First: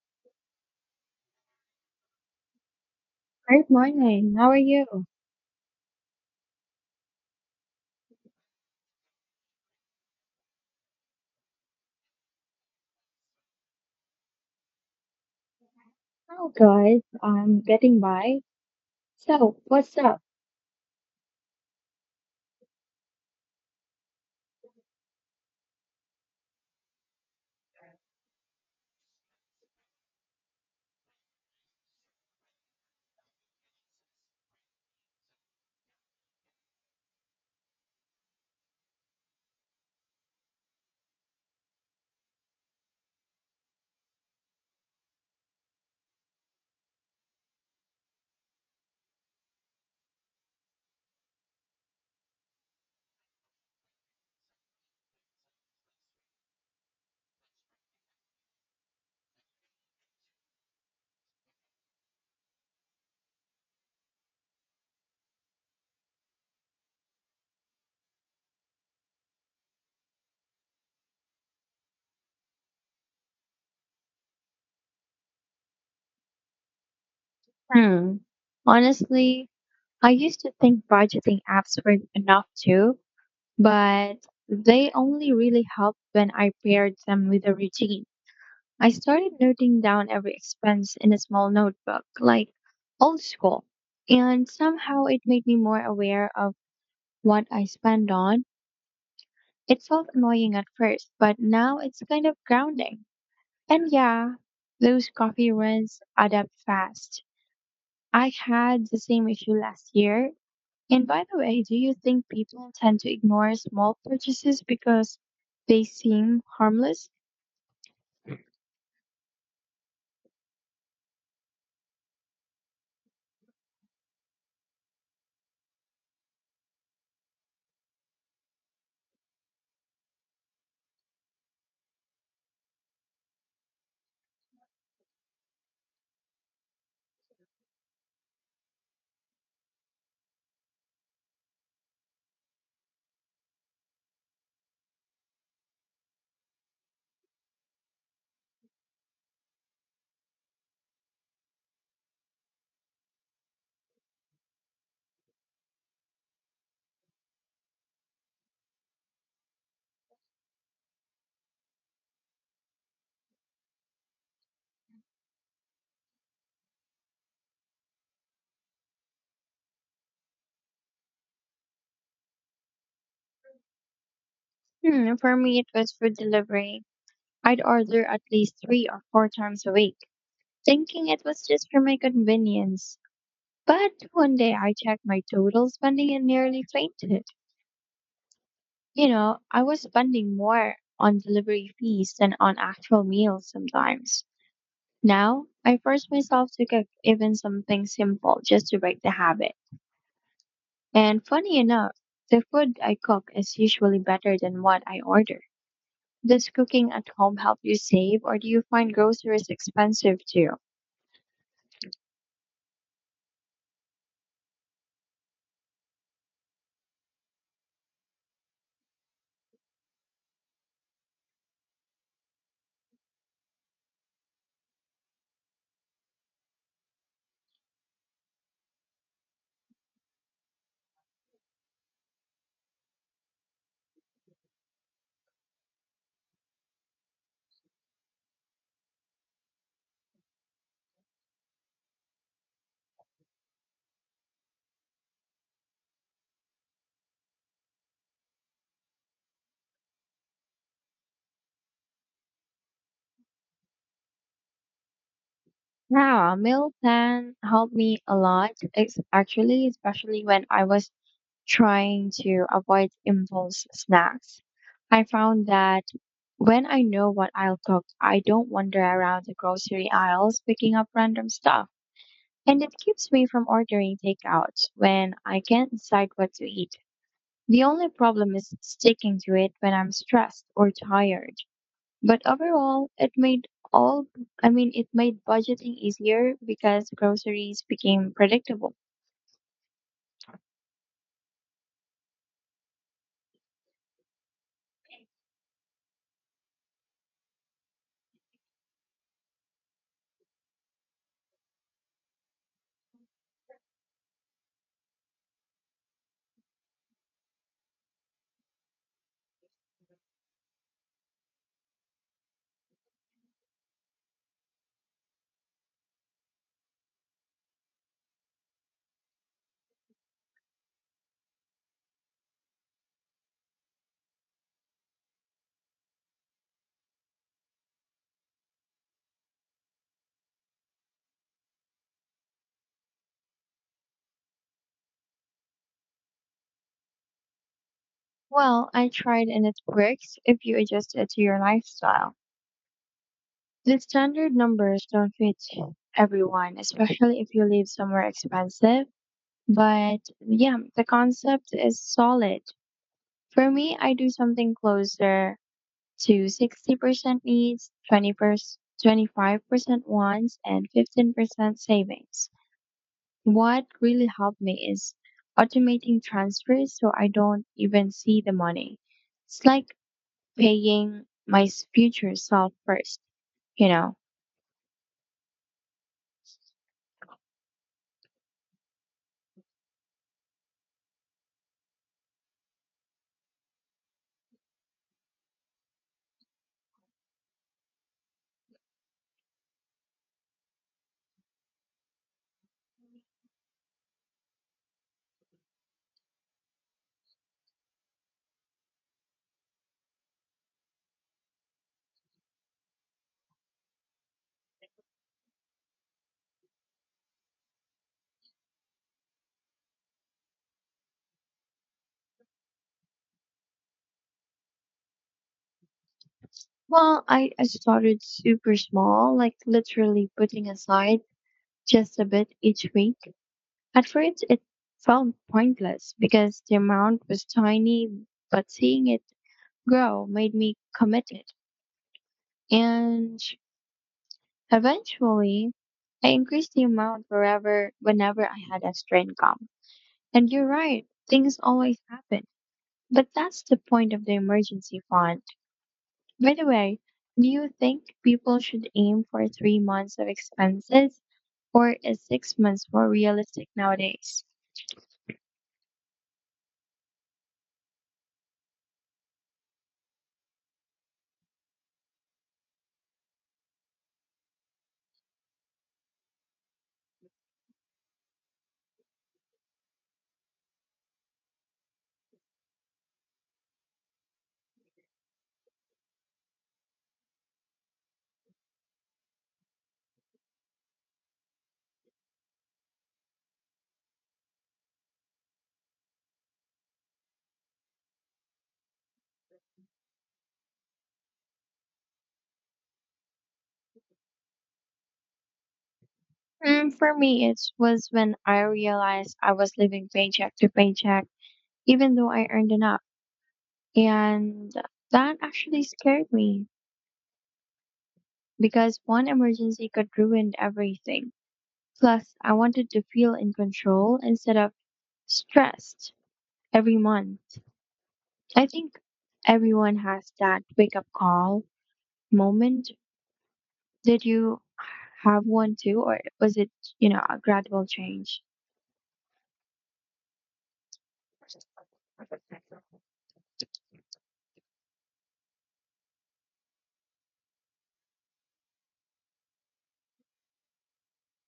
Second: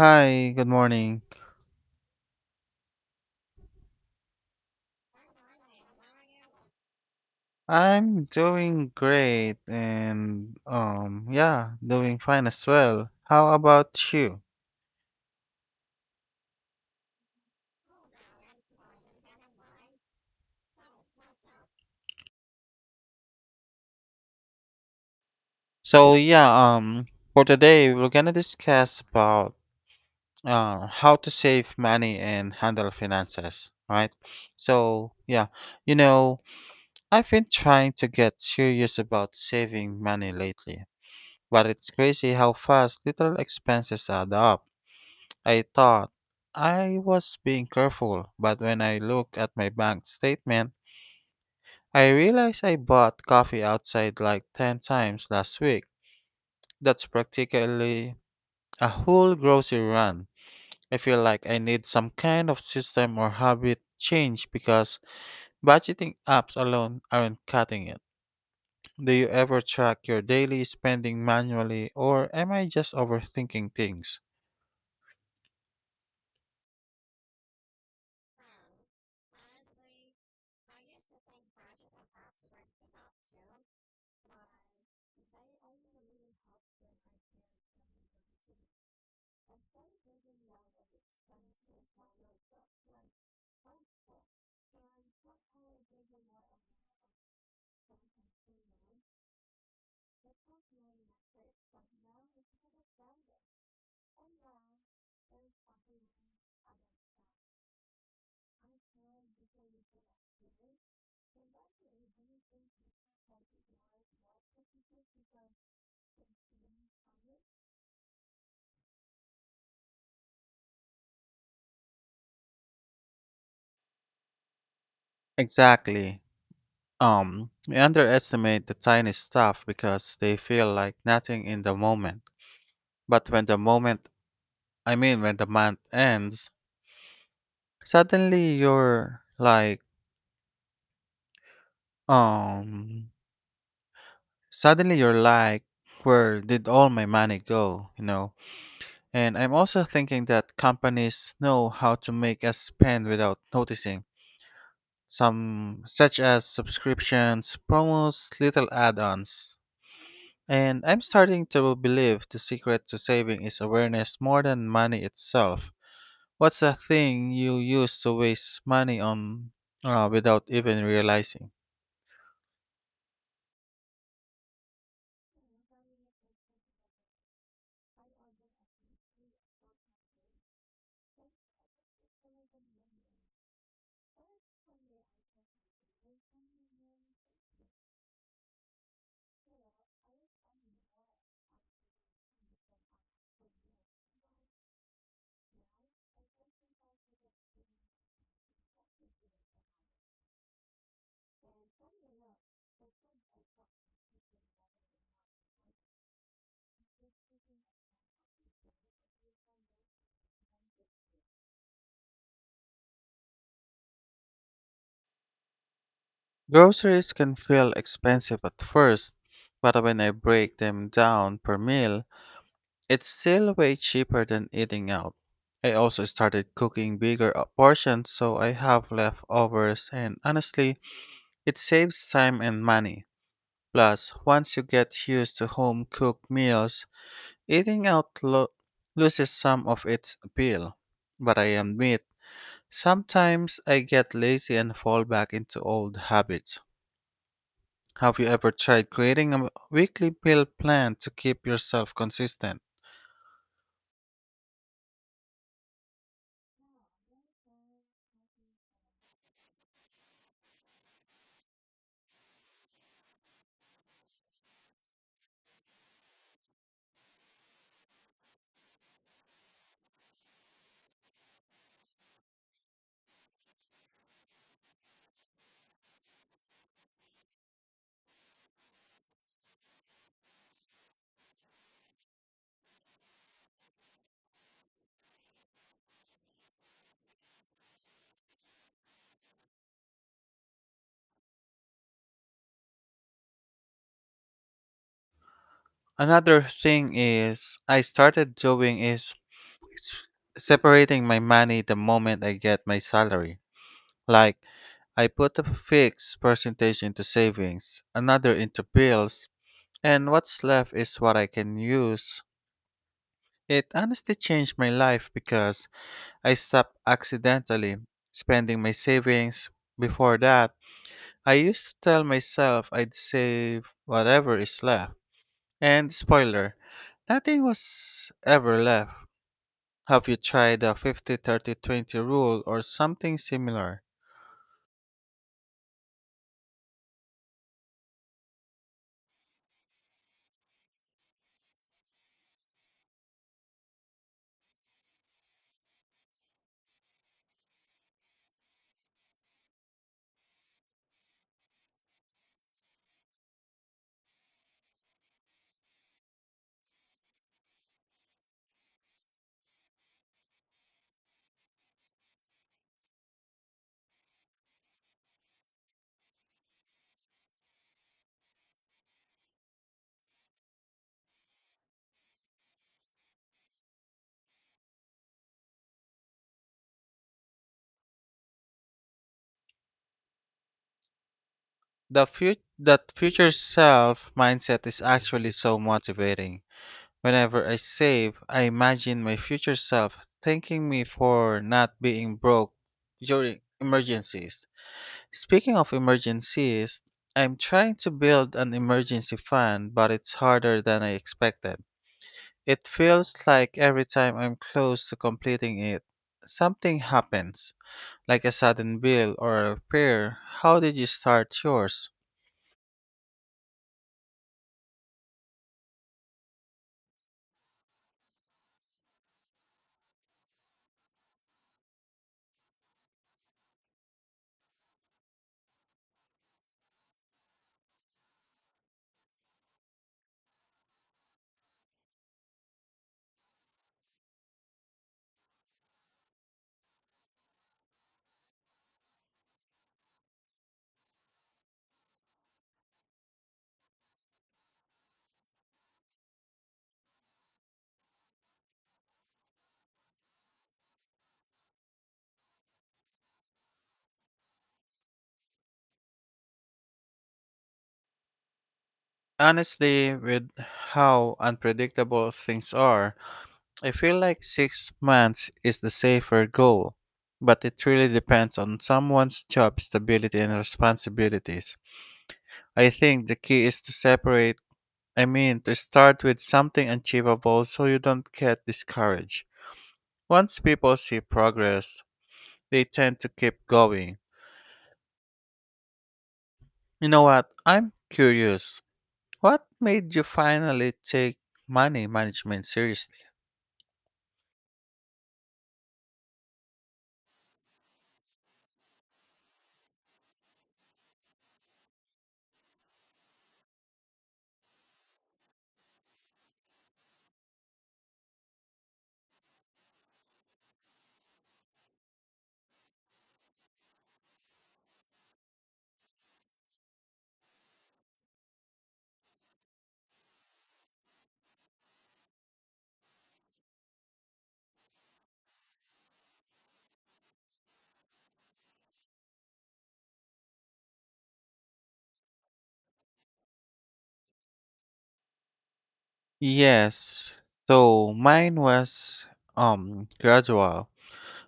Hi, good morning. Great morning. How are you? I'm doing great and yeah, doing fine as well. How about you? Oh, good. I'm getting by. So, what's up? So um for today we're gonna discuss about how to save money and handle finances, right? So yeah, you know, I've been trying to get serious about saving money lately, but it's crazy how fast little expenses add up. I thought I was being careful, but when I look at my bank statement, I realize I bought coffee outside like 10 times last week. That's practically a whole grocery run. I feel like I need some kind of system or habit change because budgeting apps alone aren't cutting it. Do you ever track your daily spending manually or am I just overthinking things? Hmm. Honestly, I used to think budgeting apps were enough too, but they only really helped when I paired them with a routine. I started noting down every expense in a small notebook, like old school, and somehow it made me more aware of what I spend on. It felt annoying at first, but now it's kind of grounding. And yeah, those coffee runs add up fast. I had the same issue last year. And by the way, do you think people tend to ignore small purchases because they seem harmless? Exactly. We underestimate the tiny stuff because they feel like nothing in the moment. But when the moment, I mean, when the month ends, suddenly you're like, um, suddenly you're like, where did all my money go? You know? And I'm also thinking that companies know how to make us spend without noticing. Some, such as subscriptions, promos, little add ons. And I'm starting to believe the secret to saving is awareness more than money itself. What's a thing you used to waste money on without even realizing? Hmm, for me, it was food delivery. I'd order at least 3 or 4 times a week, thinking it was just for my convenience. But one day I checked my total spending and nearly fainted. You know, I was spending more on delivery fees than on actual meals sometimes. Now, I force myself to cook even something simple just to break the habit. And funny enough, the food I cook is usually better than what I order. Does cooking at home help you save, or do you find groceries expensive too? Groceries can feel expensive at first, but when I break them down per meal, it's still way cheaper than eating out. I also started cooking bigger portions so I have leftovers, and honestly, it saves time and money. Plus, once you get used to home cooked meals, eating out loses some of its appeal. But I admit, sometimes I get lazy and fall back into old habits. Have you ever tried creating a weekly meal plan to keep yourself consistent? Yeah, a meal plan helped me a lot, actually, especially when I was trying to avoid impulse snacks. I found that when I know what I'll cook, I don't wander around the grocery aisles picking up random stuff. And it keeps me from ordering takeout when I can't decide what to eat. The only problem is sticking to it when I'm stressed or tired. But overall, it made all, I mean, it made budgeting easier because groceries became predictable. Another thing is I started doing is separating my money the moment I get my salary. Like I put a fixed percentage into savings, another into bills, and what's left is what I can use. It honestly changed my life because I stopped accidentally spending my savings. Before that, I used to tell myself I'd save whatever is left. And spoiler, nothing was ever left. Have you tried the 50/30/20 rule or something similar? Well, I tried and it works if you adjust it to your lifestyle. The standard numbers don't fit everyone, especially if you live somewhere expensive. But yeah, the concept is solid. For me, I do something closer to 60% needs, 25% wants, and 15% savings. What really helped me is automating transfers so I don't even see the money. It's like paying my future self first, you know. That future self mindset is actually so motivating. Whenever I save, I imagine my future self thanking me for not being broke during emergencies. Speaking of emergencies, I'm trying to build an emergency fund, but it's harder than I expected. It feels like every time I'm close to completing it, something happens, like a sudden bill or a prayer. How did you start yours? Well, I started super small, like literally putting aside just a bit each week. At first, it felt pointless because the amount was tiny, but seeing it grow made me committed. And eventually, I increased the amount whenever I had extra income. And you're right, things always happen. But that's the point of the emergency fund. By the way, do you think people should aim for 3 months of expenses or is 6 months more realistic nowadays? Honestly, with how unpredictable things are, I feel like 6 months is the safer goal, but it really depends on someone's job stability and responsibilities. I think the key is to separate, I mean, to start with something achievable so you don't get discouraged. Once people see progress, they tend to keep going. You know what? I'm curious. What made you finally take money management seriously? Mm, for me, it was when I realized I was living paycheck to paycheck, even though I earned enough. And that actually scared me because one emergency could ruin everything. Plus, I wanted to feel in control instead of stressed every month. I think everyone has that wake up call moment. Did you have one too, or was it, you know, a gradual change? Yes. So mine was gradual,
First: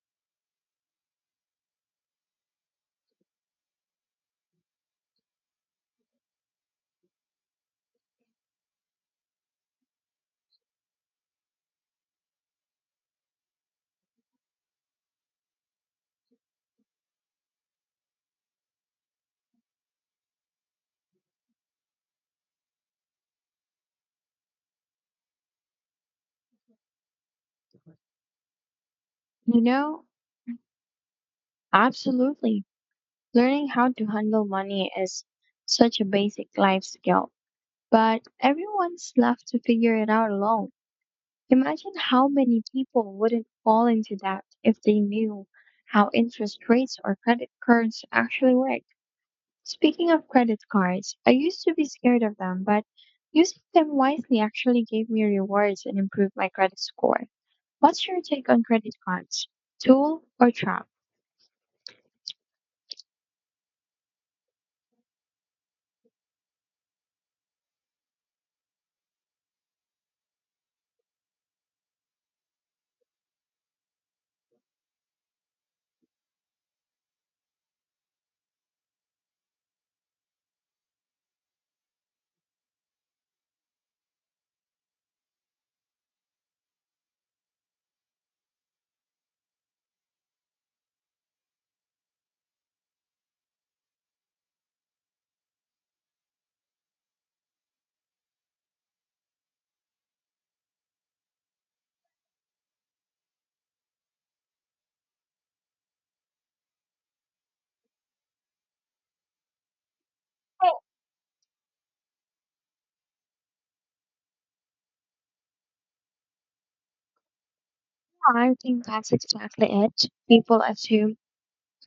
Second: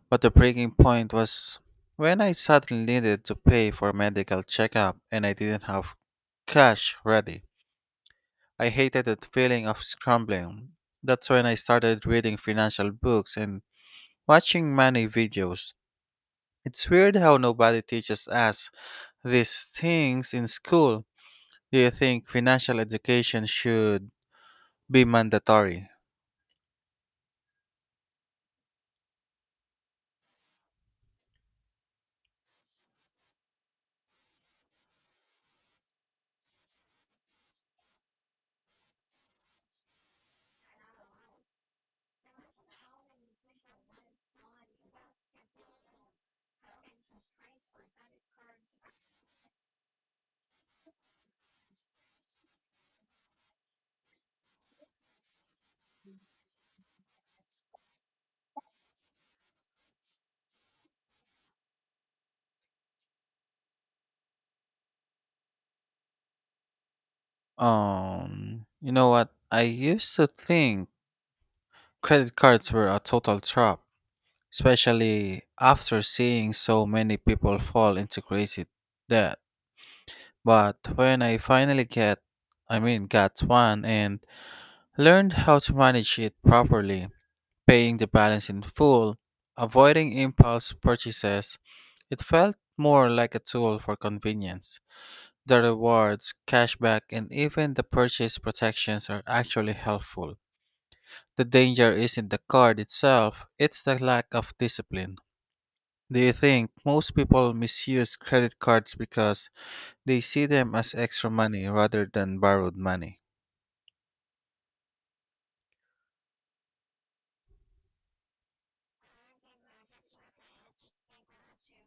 but the breaking point was when I suddenly needed to pay for medical checkup and I didn't have cash ready. I hated the feeling of scrambling. That's when I started reading financial books and watching money videos. It's weird how nobody teaches us these things in school. Do you think financial education should be mandatory? You know, absolutely. Learning how to handle money is such a basic life skill, but everyone's left to figure it out alone. Imagine how many people wouldn't fall into that if they knew how interest rates or credit cards actually work. Speaking of credit cards, I used to be scared of them, but using them wisely actually gave me rewards and improved my credit score. What's your take on credit cards? Tool or trap? You know what? I used to think credit cards were a total trap, especially after seeing so many people fall into crazy debt. But when I finally get, I mean, got one and learned how to manage it properly, paying the balance in full, avoiding impulse purchases, it felt more like a tool for convenience. The rewards, cashback, and even the purchase protections are actually helpful. The danger isn't the card itself, it's the lack of discipline. Do you think most people misuse credit cards because they see them Oh, as extra money rather than borrowed money? I think that's exactly it. People assume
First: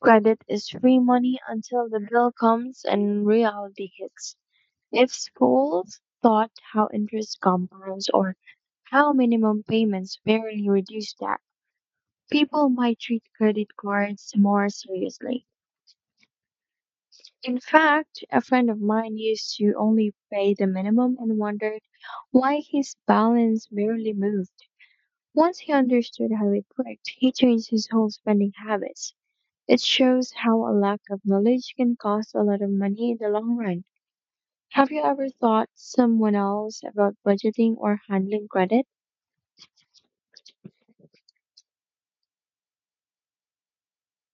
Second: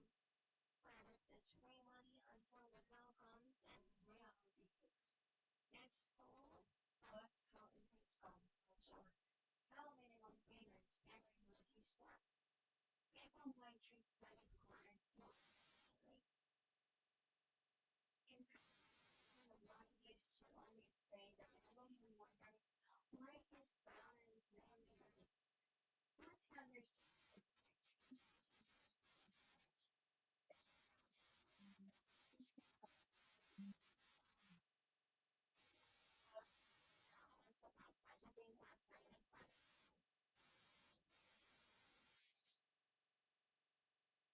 credit is free money until the bill comes and reality hits. If schools thought how interest compounds or how minimum payments barely reduce debt, people might treat credit cards more seriously. In fact, a friend of mine used to only pay the minimum and wondered why his balance barely moved. Once he understood how it worked, he changed his whole spending habits. It shows how a lack of knowledge can cost a lot of money in the long run. Have you ever thought someone else about budgeting or handling credit?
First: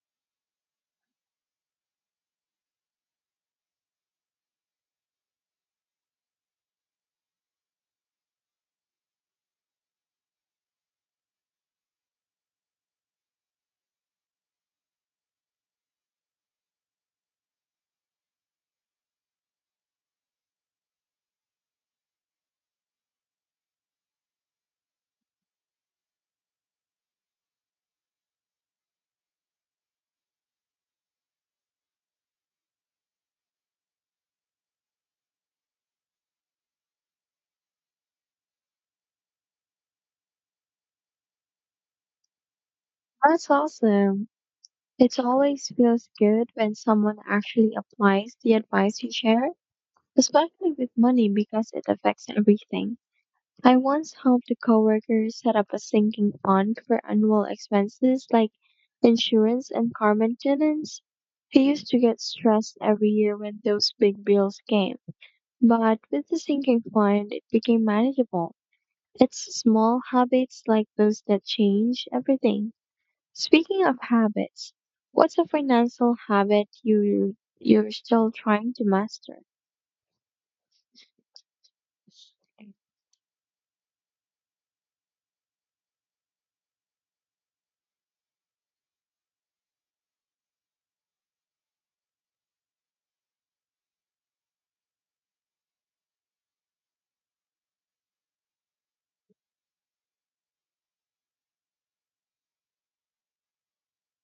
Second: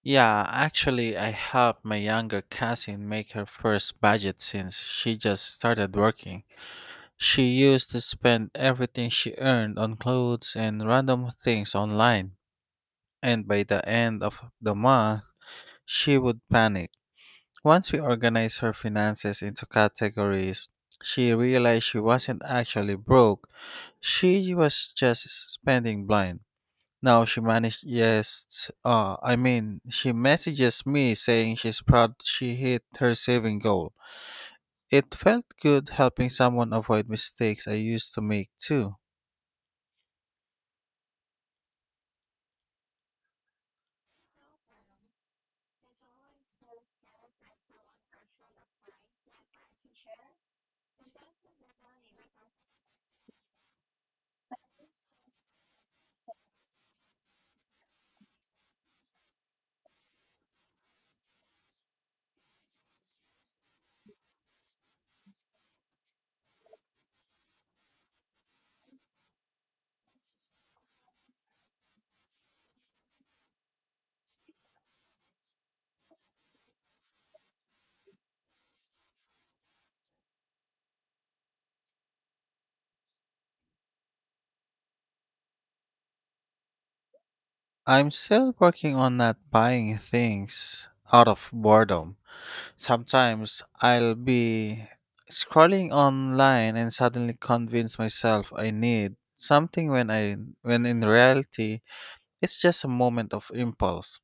Yeah, actually, I helped my younger cousin make her first budget since she just started working. She used to spend everything she earned on clothes and random things online, and by the end of the month, she would panic. Once we organized her finances into categories, she realized she wasn't actually broke. She was just spending blind. I mean, she messages me saying she's proud she hit her saving goal. It felt good helping someone avoid mistakes I used to make too. That's awesome. It always feels good when someone actually applies the advice you share, especially with money because it affects everything. I once helped a coworker set up a sinking fund for annual expenses like insurance and car maintenance. He used to get stressed every year when those big bills came. But with the sinking fund, it became manageable. It's small habits like those that change everything. Speaking of habits, what's a financial habit you're still trying to master? I'm still working on not buying things out of boredom. Sometimes I'll be scrolling online and suddenly convince myself I need something when in reality it's just a moment of impulse.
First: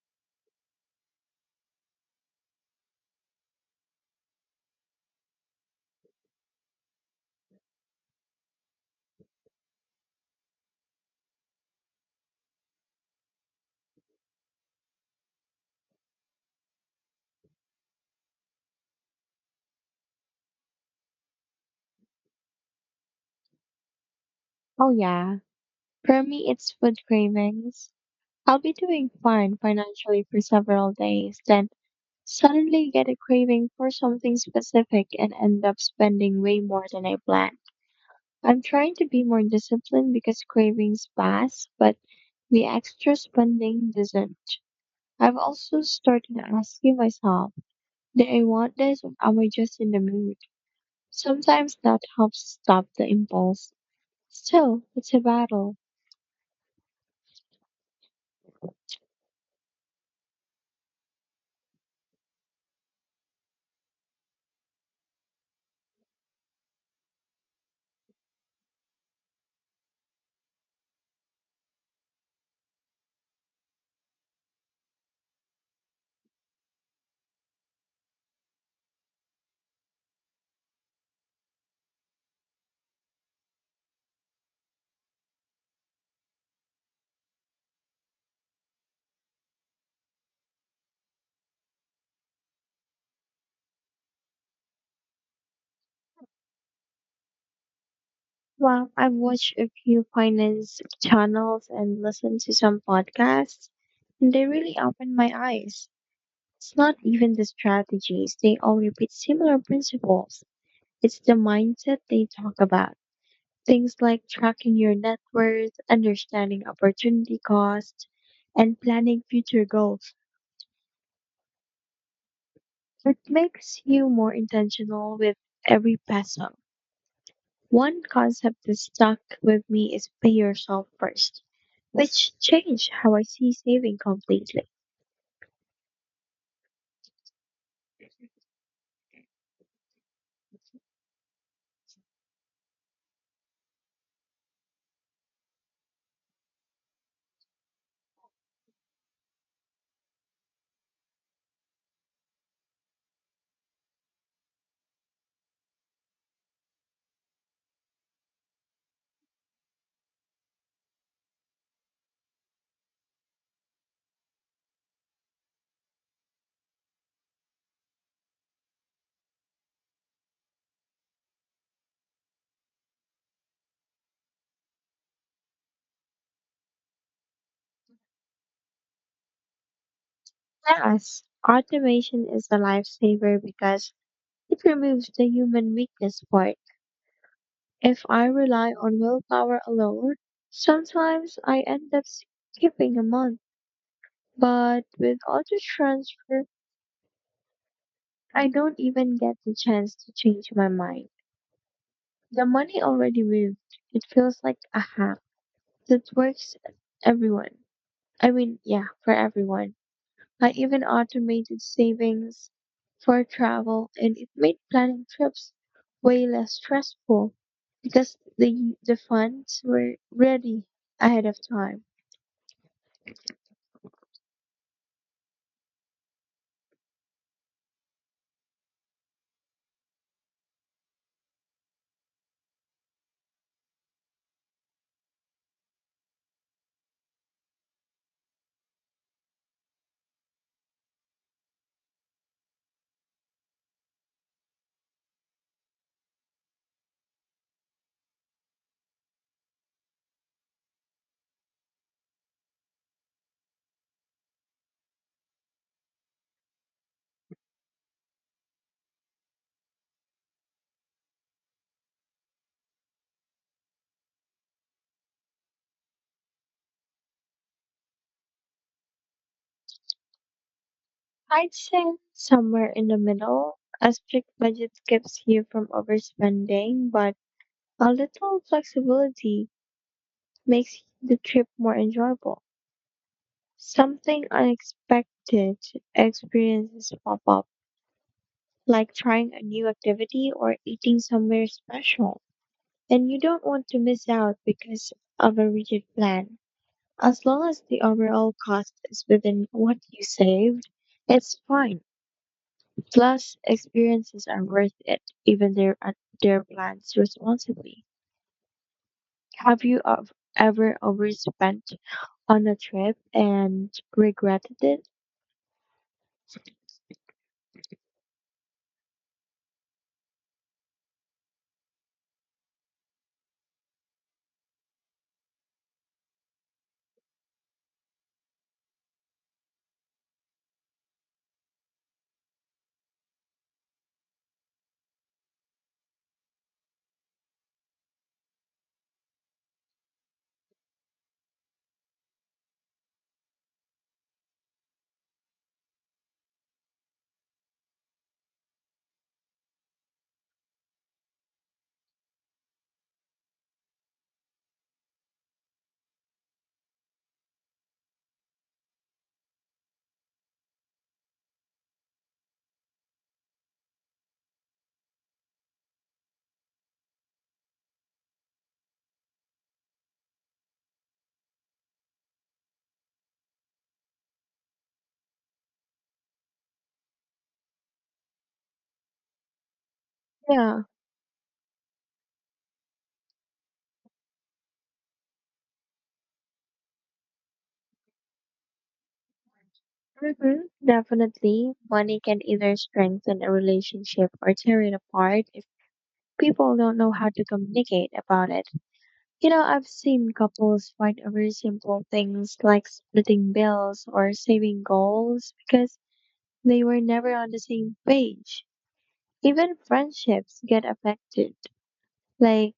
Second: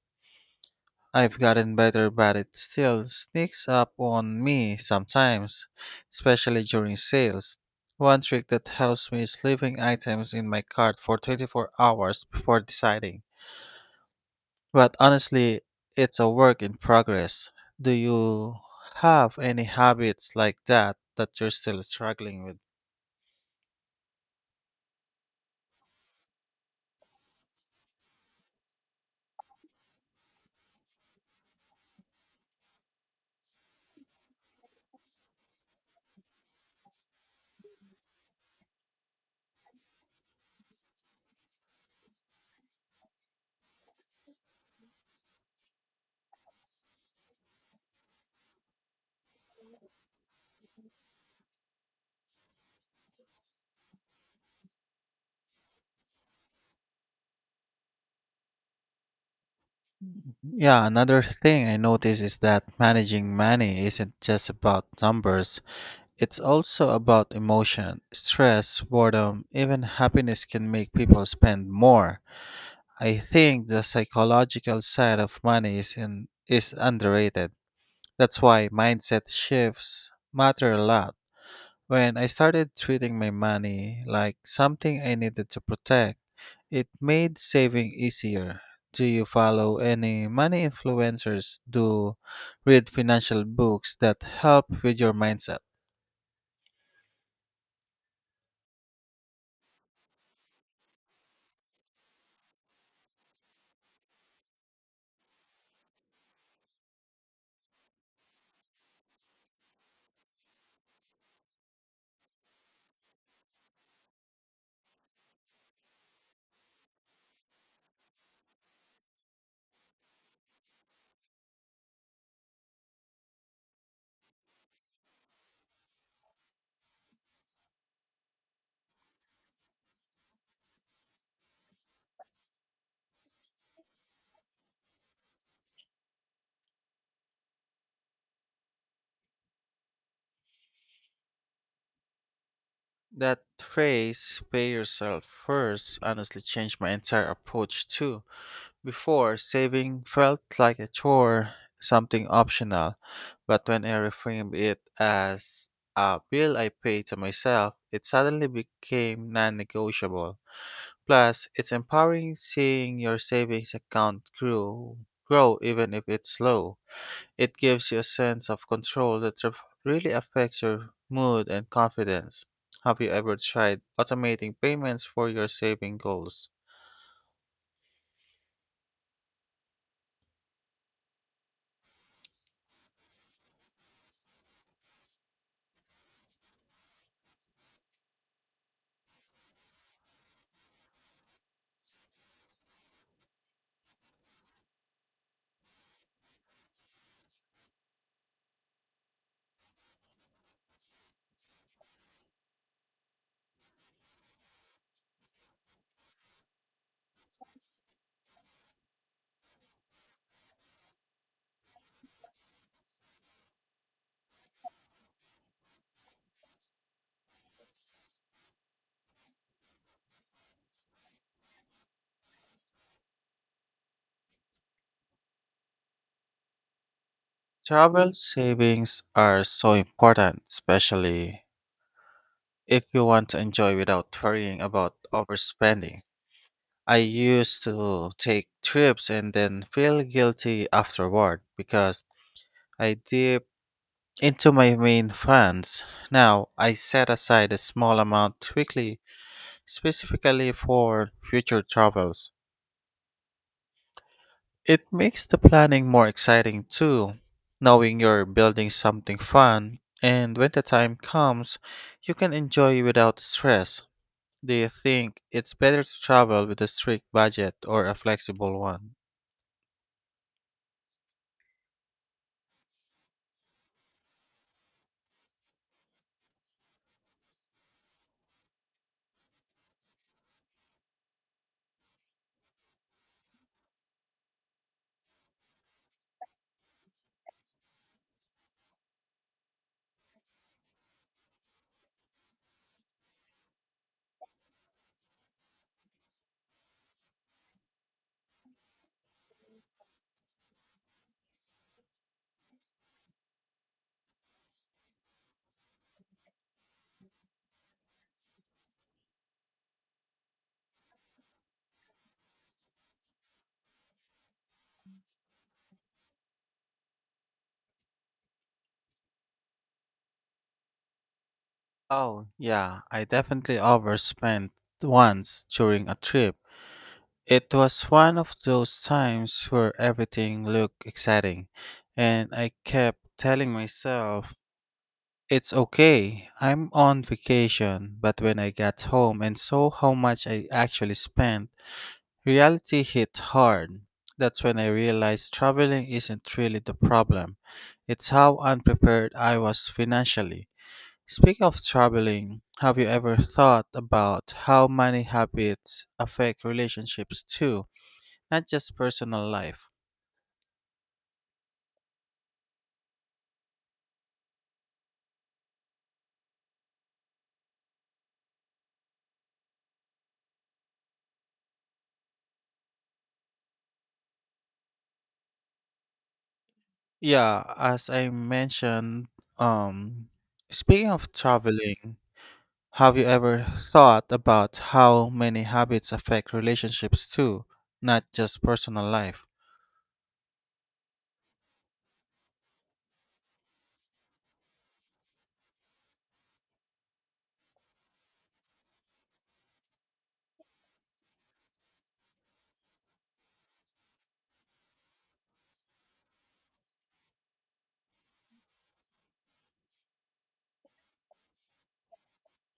I've gotten better but it still sneaks up on me sometimes, especially during sales. One trick that helps me is leaving items in my cart for 24 hours before deciding. But honestly, it's a work in progress. Do you have any habits like that that you're still struggling with? Oh yeah, for me it's food cravings. I'll be doing fine financially for several days, then suddenly get a craving for something specific and end up spending way more than I planned. I'm trying to be more disciplined because cravings pass, but the extra spending doesn't. I've also started asking myself, do I want this or am I just in the mood? Sometimes that helps stop the impulse. Still, it's a battle. Yeah, another thing I notice is that managing money isn't just about numbers. It's also about emotion, stress, boredom, even happiness can make people spend more. I think the psychological side of money is in, is underrated. That's why mindset shifts matter a lot. When I started treating my money like something I needed to protect, it made saving easier. Do you follow any money influencers? Do read financial books that help with your mindset? Well, I've watched a few finance channels and listened to some podcasts, and they really opened my eyes. It's not even the strategies, they all repeat similar principles. It's the mindset they talk about. Things like tracking your net worth, understanding opportunity costs, and planning future goals. It makes you more intentional with every peso. One concept that stuck with me is pay yourself first, which changed how I see saving completely. That phrase, pay yourself first, honestly changed my entire approach too. Before, saving felt like a chore, something optional, but when I reframed it as a bill I pay to myself, it suddenly became non negotiable. Plus, it's empowering seeing your savings account grow even if it's slow. It gives you a sense of control that really affects your mood and confidence. Have you ever tried automating payments for your saving goals? Yes, automation is a lifesaver because it removes the human weakness part. If I rely on willpower alone, sometimes I end up skipping a month. But with auto transfer, I don't even get the chance to change my mind. The money already moved. It feels like a hack that works everyone. Yeah, for everyone. I even automated savings for travel and it made planning trips way less stressful because the funds were ready ahead of time. Travel savings are so important, especially if you want to enjoy without worrying about overspending. I used to take trips and then feel guilty afterward because I dipped into my main funds. Now I set aside a small amount weekly specifically for future travels. It makes the planning more exciting too, knowing you're building something fun, and when the time comes, you can enjoy without stress. Do you think it's better to travel with a strict budget or a flexible one? I'd say somewhere in the middle. A strict budget keeps you from overspending, but a little flexibility makes the trip more enjoyable. Something unexpected experiences pop up, like trying a new activity or eating somewhere special. And you don't want to miss out because of a rigid plan. As long as the overall cost is within what you saved, it's fine. Plus, experiences are worth it, even their plans responsibly. Have you ever overspent on a trip and regretted it? Oh, yeah, I definitely overspent once during a trip. It was one of those times where everything looked exciting, and I kept telling myself it's okay. I'm on vacation, but when I got home and saw how much I actually spent, reality hit hard. That's when I realized traveling isn't really the problem. It's how unprepared I was financially. Speaking of traveling, have you ever thought about how money habits affect relationships too, not just personal life? Yeah, as I mentioned, um, Yeah, speaking of traveling, have you ever thought about how many habits affect relationships too, not just personal life? mhm, definitely. Money can either strengthen a relationship or tear it apart if people don't know how to communicate about it. You know, I've seen couples fight over simple things like splitting bills or saving goals because they were never on the same page. Even friendships get affected. Like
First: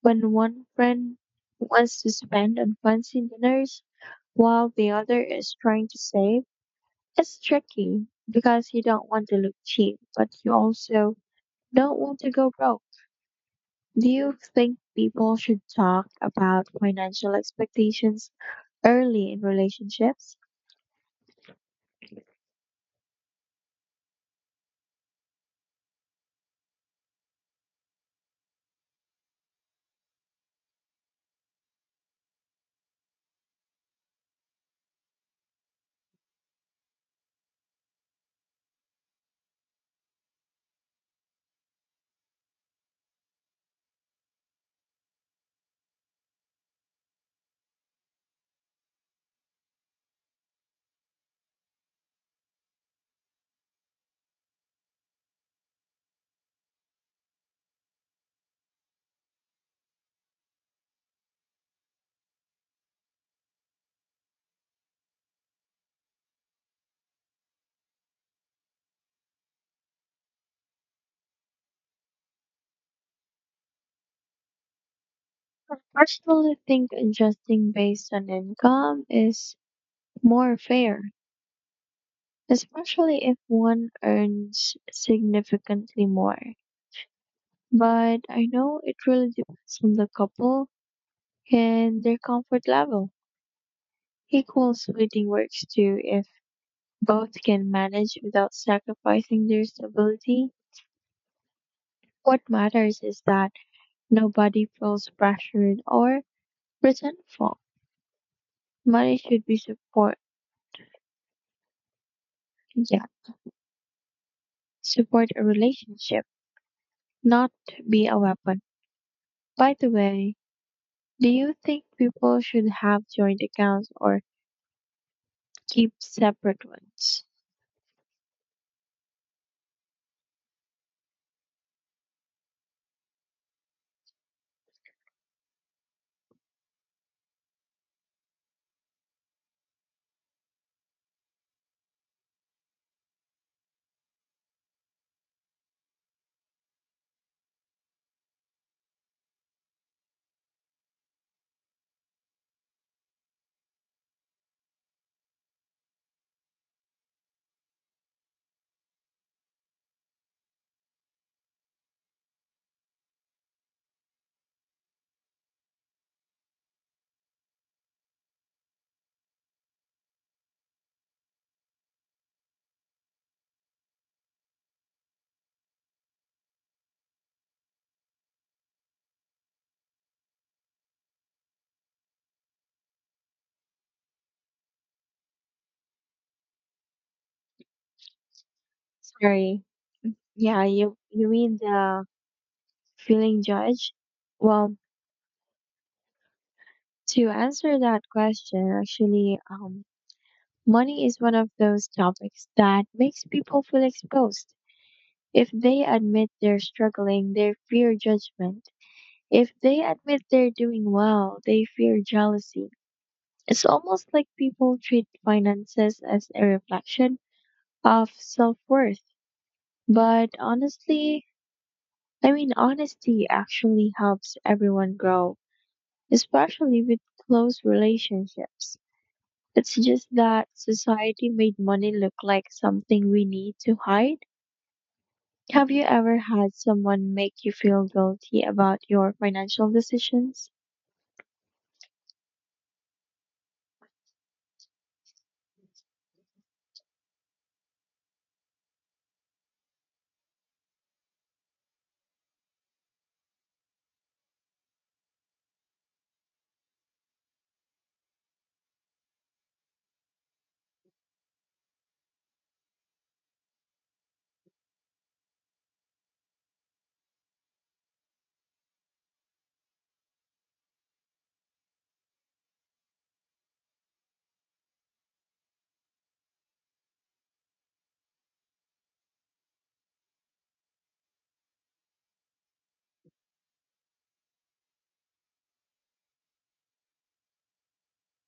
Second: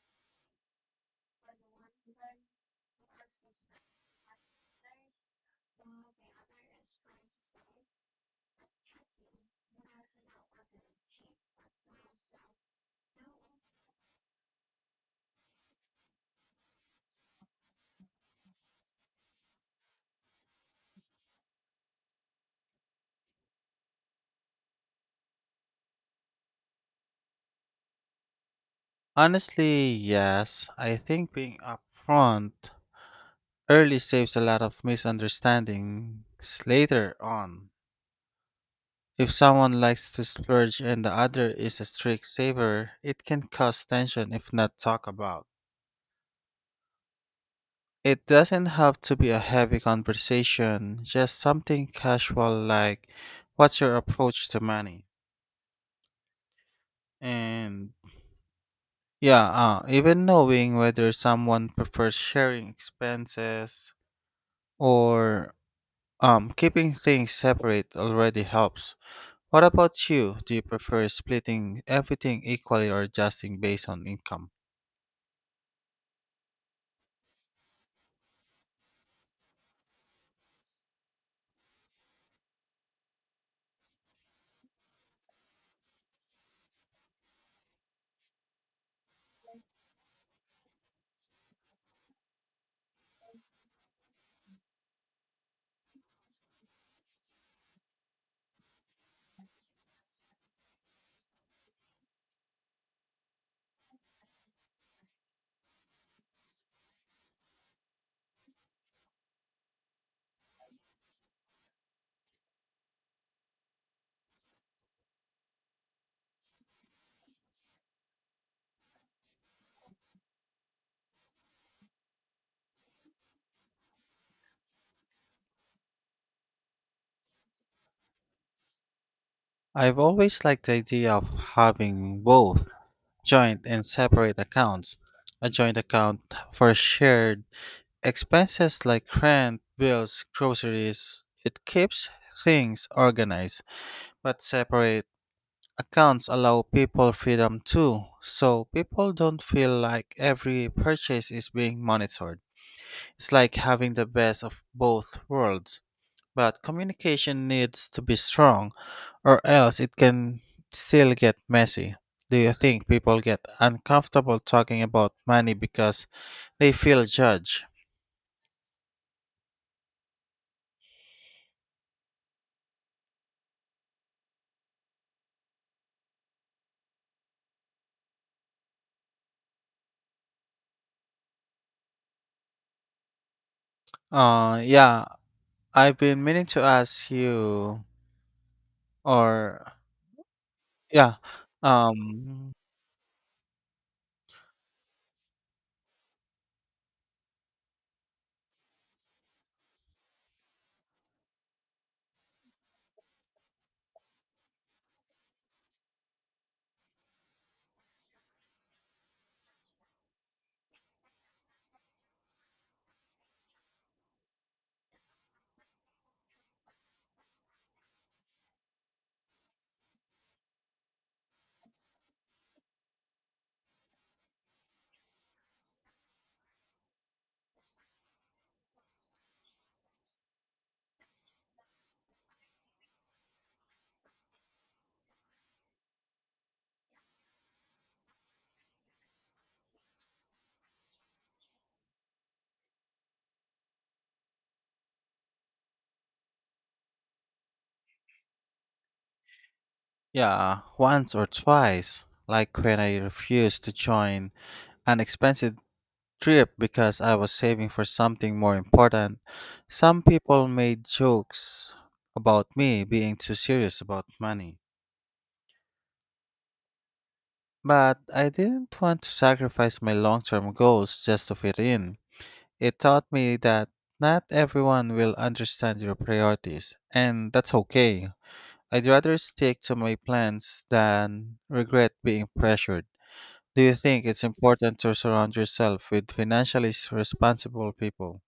when one friend wants to spend on fancy dinners while the other is trying to save. It's tricky because you don't want to look cheap, but you also don't want to go broke. Do you think people should talk about financial expectations early in relationships? Honestly, yes. I think being upfront early saves a lot of misunderstandings later on. If someone likes to splurge and the other is a strict saver, it can cause tension if not talked about. It doesn't have to be a heavy conversation, just something casual like, what's your approach to money? And yeah, even knowing whether someone prefers sharing expenses or keeping things separate already helps. What about you? Do you prefer splitting everything equally or adjusting based on income? I personally think adjusting based on income is more fair, especially if one earns significantly more. But I know it really depends on the couple and their comfort level. Equal splitting works too if both can manage without sacrificing their stability. What matters is that nobody feels pressured or resentful. Money should be support, yeah, support a relationship, not be a weapon. By the way, do you think people should have joint accounts or keep separate ones? I've always liked the idea of having both joint and separate accounts. A joint account for shared expenses like rent, bills, groceries. It keeps things organized, but separate accounts allow people freedom too, so people don't feel like every purchase is being monitored. It's like having the best of both worlds. But communication needs to be strong, or else it can still get messy. Do you think people get uncomfortable talking about money because they feel judged? Yeah, I've been meaning to ask you, Sorry. or Yeah, you yeah, mean the um, feeling judged? Well, to answer that question, money is one of those topics that makes people feel exposed. If they admit they're struggling, they fear judgment. If they admit they're doing well, they fear jealousy. It's almost like people treat finances as a reflection of self worth. But honesty actually helps everyone grow, especially with close relationships. It's just that society made money look like something we need to hide. Have you ever had someone make you feel guilty about your financial decisions? yeah, once or twice, like when I refused to join an expensive trip because I was saving for something more important. Some people made jokes about me being too serious about money. But I didn't want to sacrifice my long term goals just to fit in. It taught me that not everyone will understand your priorities, and that's okay. I'd rather stick to my plans than regret being pressured. Do you think it's important to surround yourself with financially responsible people?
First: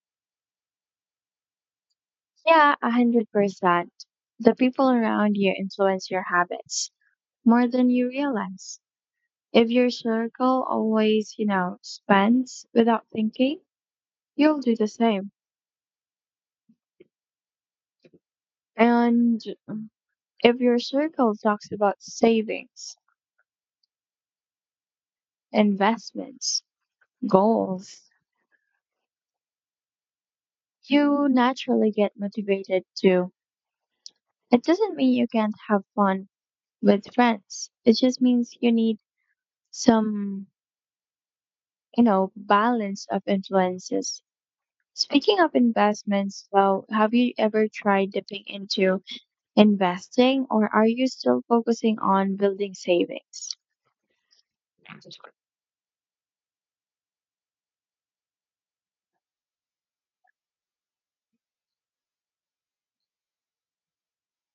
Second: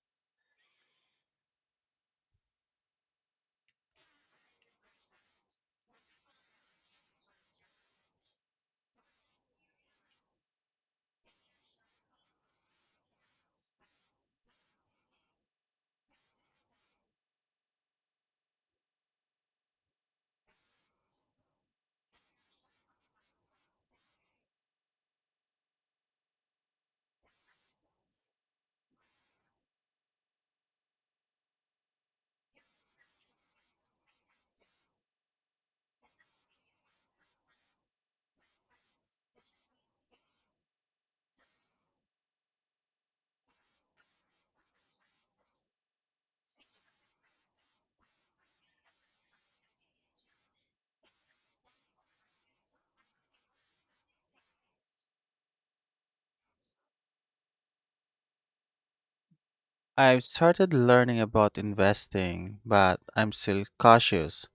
Yeah, 100%. The people around you influence your habits more than you realize. If your circle always, you know, spends without thinking, you'll do the same. And um, if your circle talks about savings, investments, goals, you naturally get motivated too. It doesn't mean you can't have fun with friends. It just means you need some, you know, balance of influences. Speaking of investments, well, have you ever tried dipping into investing or are you still focusing on building savings? I've started learning about investing, but I'm still cautious.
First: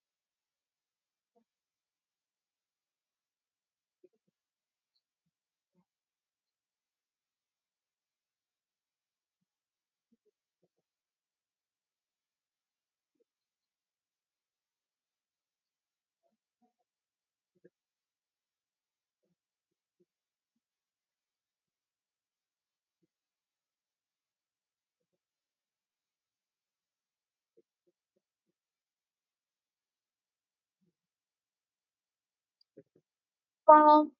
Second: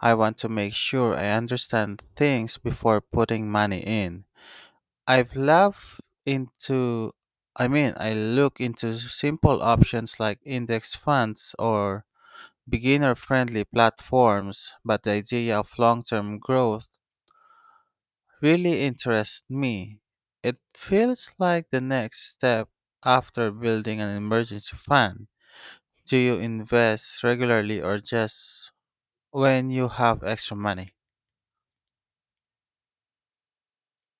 I want to make sure I understand things before putting money in. I've loved into I mean, I look into simple options like index funds or beginner-friendly platforms, but the idea of long-term growth really interests me. It feels like the next step after building an emergency fund. Do you invest regularly or just when you have extra money? Well,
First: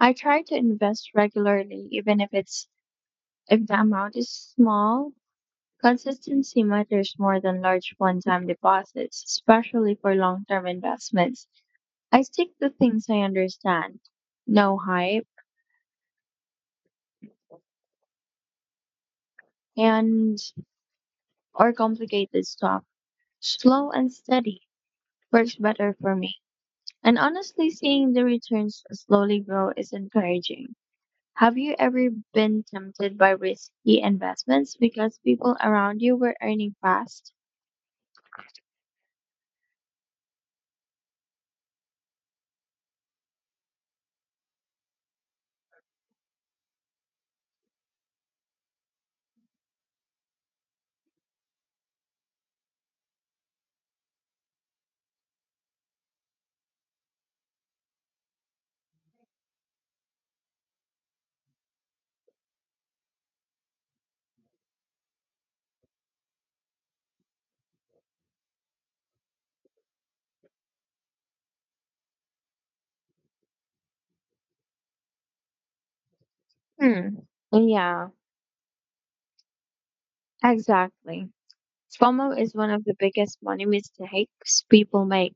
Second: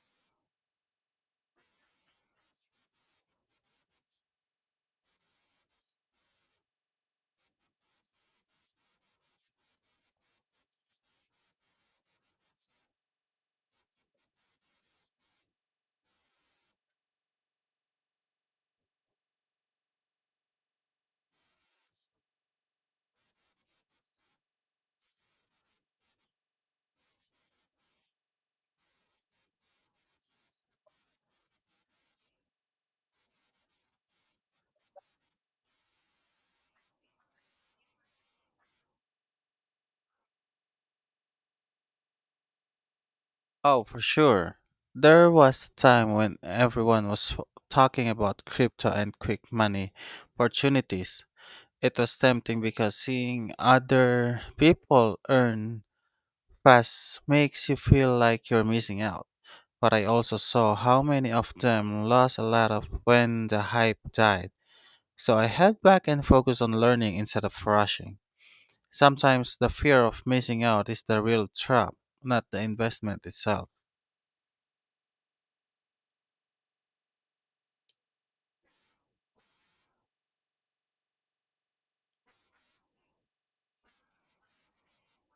I try to invest regularly, even if the amount is small. Consistency matters more than large one-time deposits, especially for long-term investments. I stick to things I understand, no hype, and or complicated stuff. Slow and steady works better for me. And honestly, seeing the returns slowly grow is encouraging. Have you ever been tempted by risky investments because people around you were earning fast? Oh, for sure. There was a time when talking about crypto and quick money opportunities. It was tempting because seeing other people earn fast makes you feel like you're missing out. But I also saw how many of them lost a lot of when the hype died. So I head back and focus on learning instead of rushing. Sometimes the fear of missing out is the real trap, not the investment itself. Hmm. Yeah, exactly. FOMO is one of the biggest money mistakes people make.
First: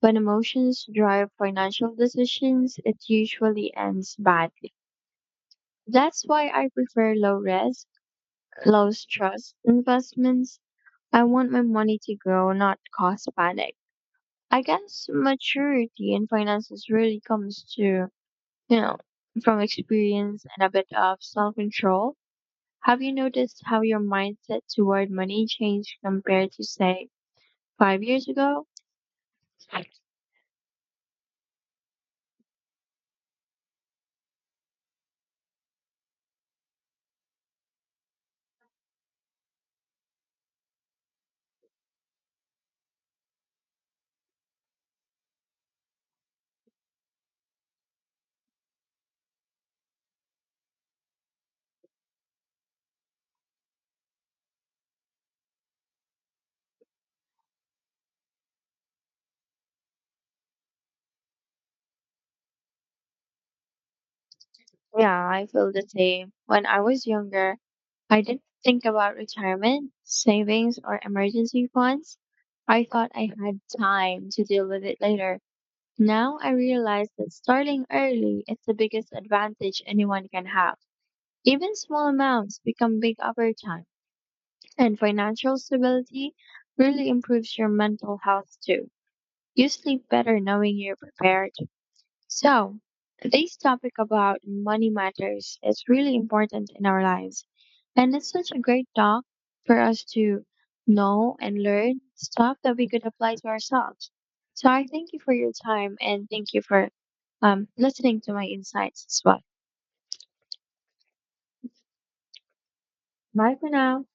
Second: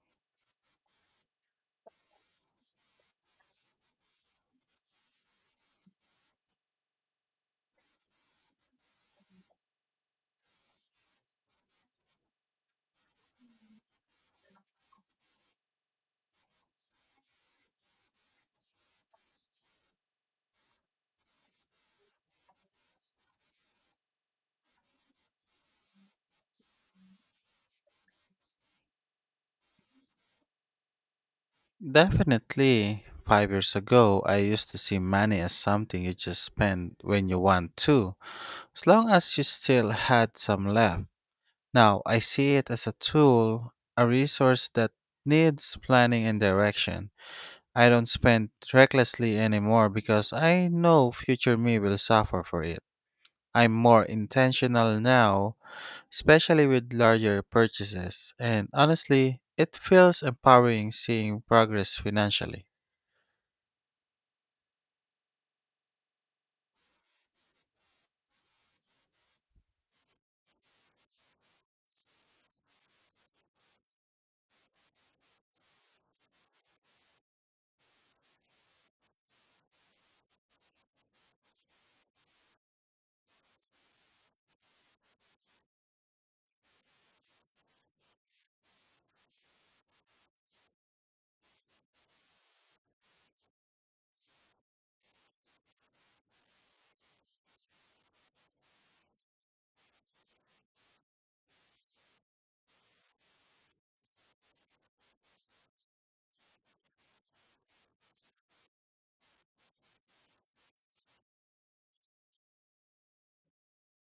When emotions drive financial decisions, it usually ends badly. That's why I prefer low risk, low stress investments. I want my money to grow, not cause panic. I guess maturity in finances really comes to, you know, from experience and a bit of self control. Have you noticed how your mindset toward money changed compared to, say, 5 years ago? Definitely, 5 years ago, I used to see money as something you just spend when you want to, as long as you still had some left. Now, I see it as a tool, a resource that needs planning and direction. I don't spend recklessly anymore because I know future me will suffer for it. I'm more intentional now especially with larger purchases, and honestly, it feels empowering seeing progress financially. Yeah, I feel the same. When I was younger, I didn't think about retirement, savings, or emergency funds. I thought I had time to deal with it later. Now I realize that starting early is the biggest advantage anyone can have. Even small amounts become big over time, and financial stability really improves your mental health too. You sleep better knowing you're prepared. So, this topic about money matters is really important in our lives. And it's such a great talk for us to know and learn stuff that we could apply to ourselves. So, I thank you for your time and thank you for listening to my insights as well. Bye for now.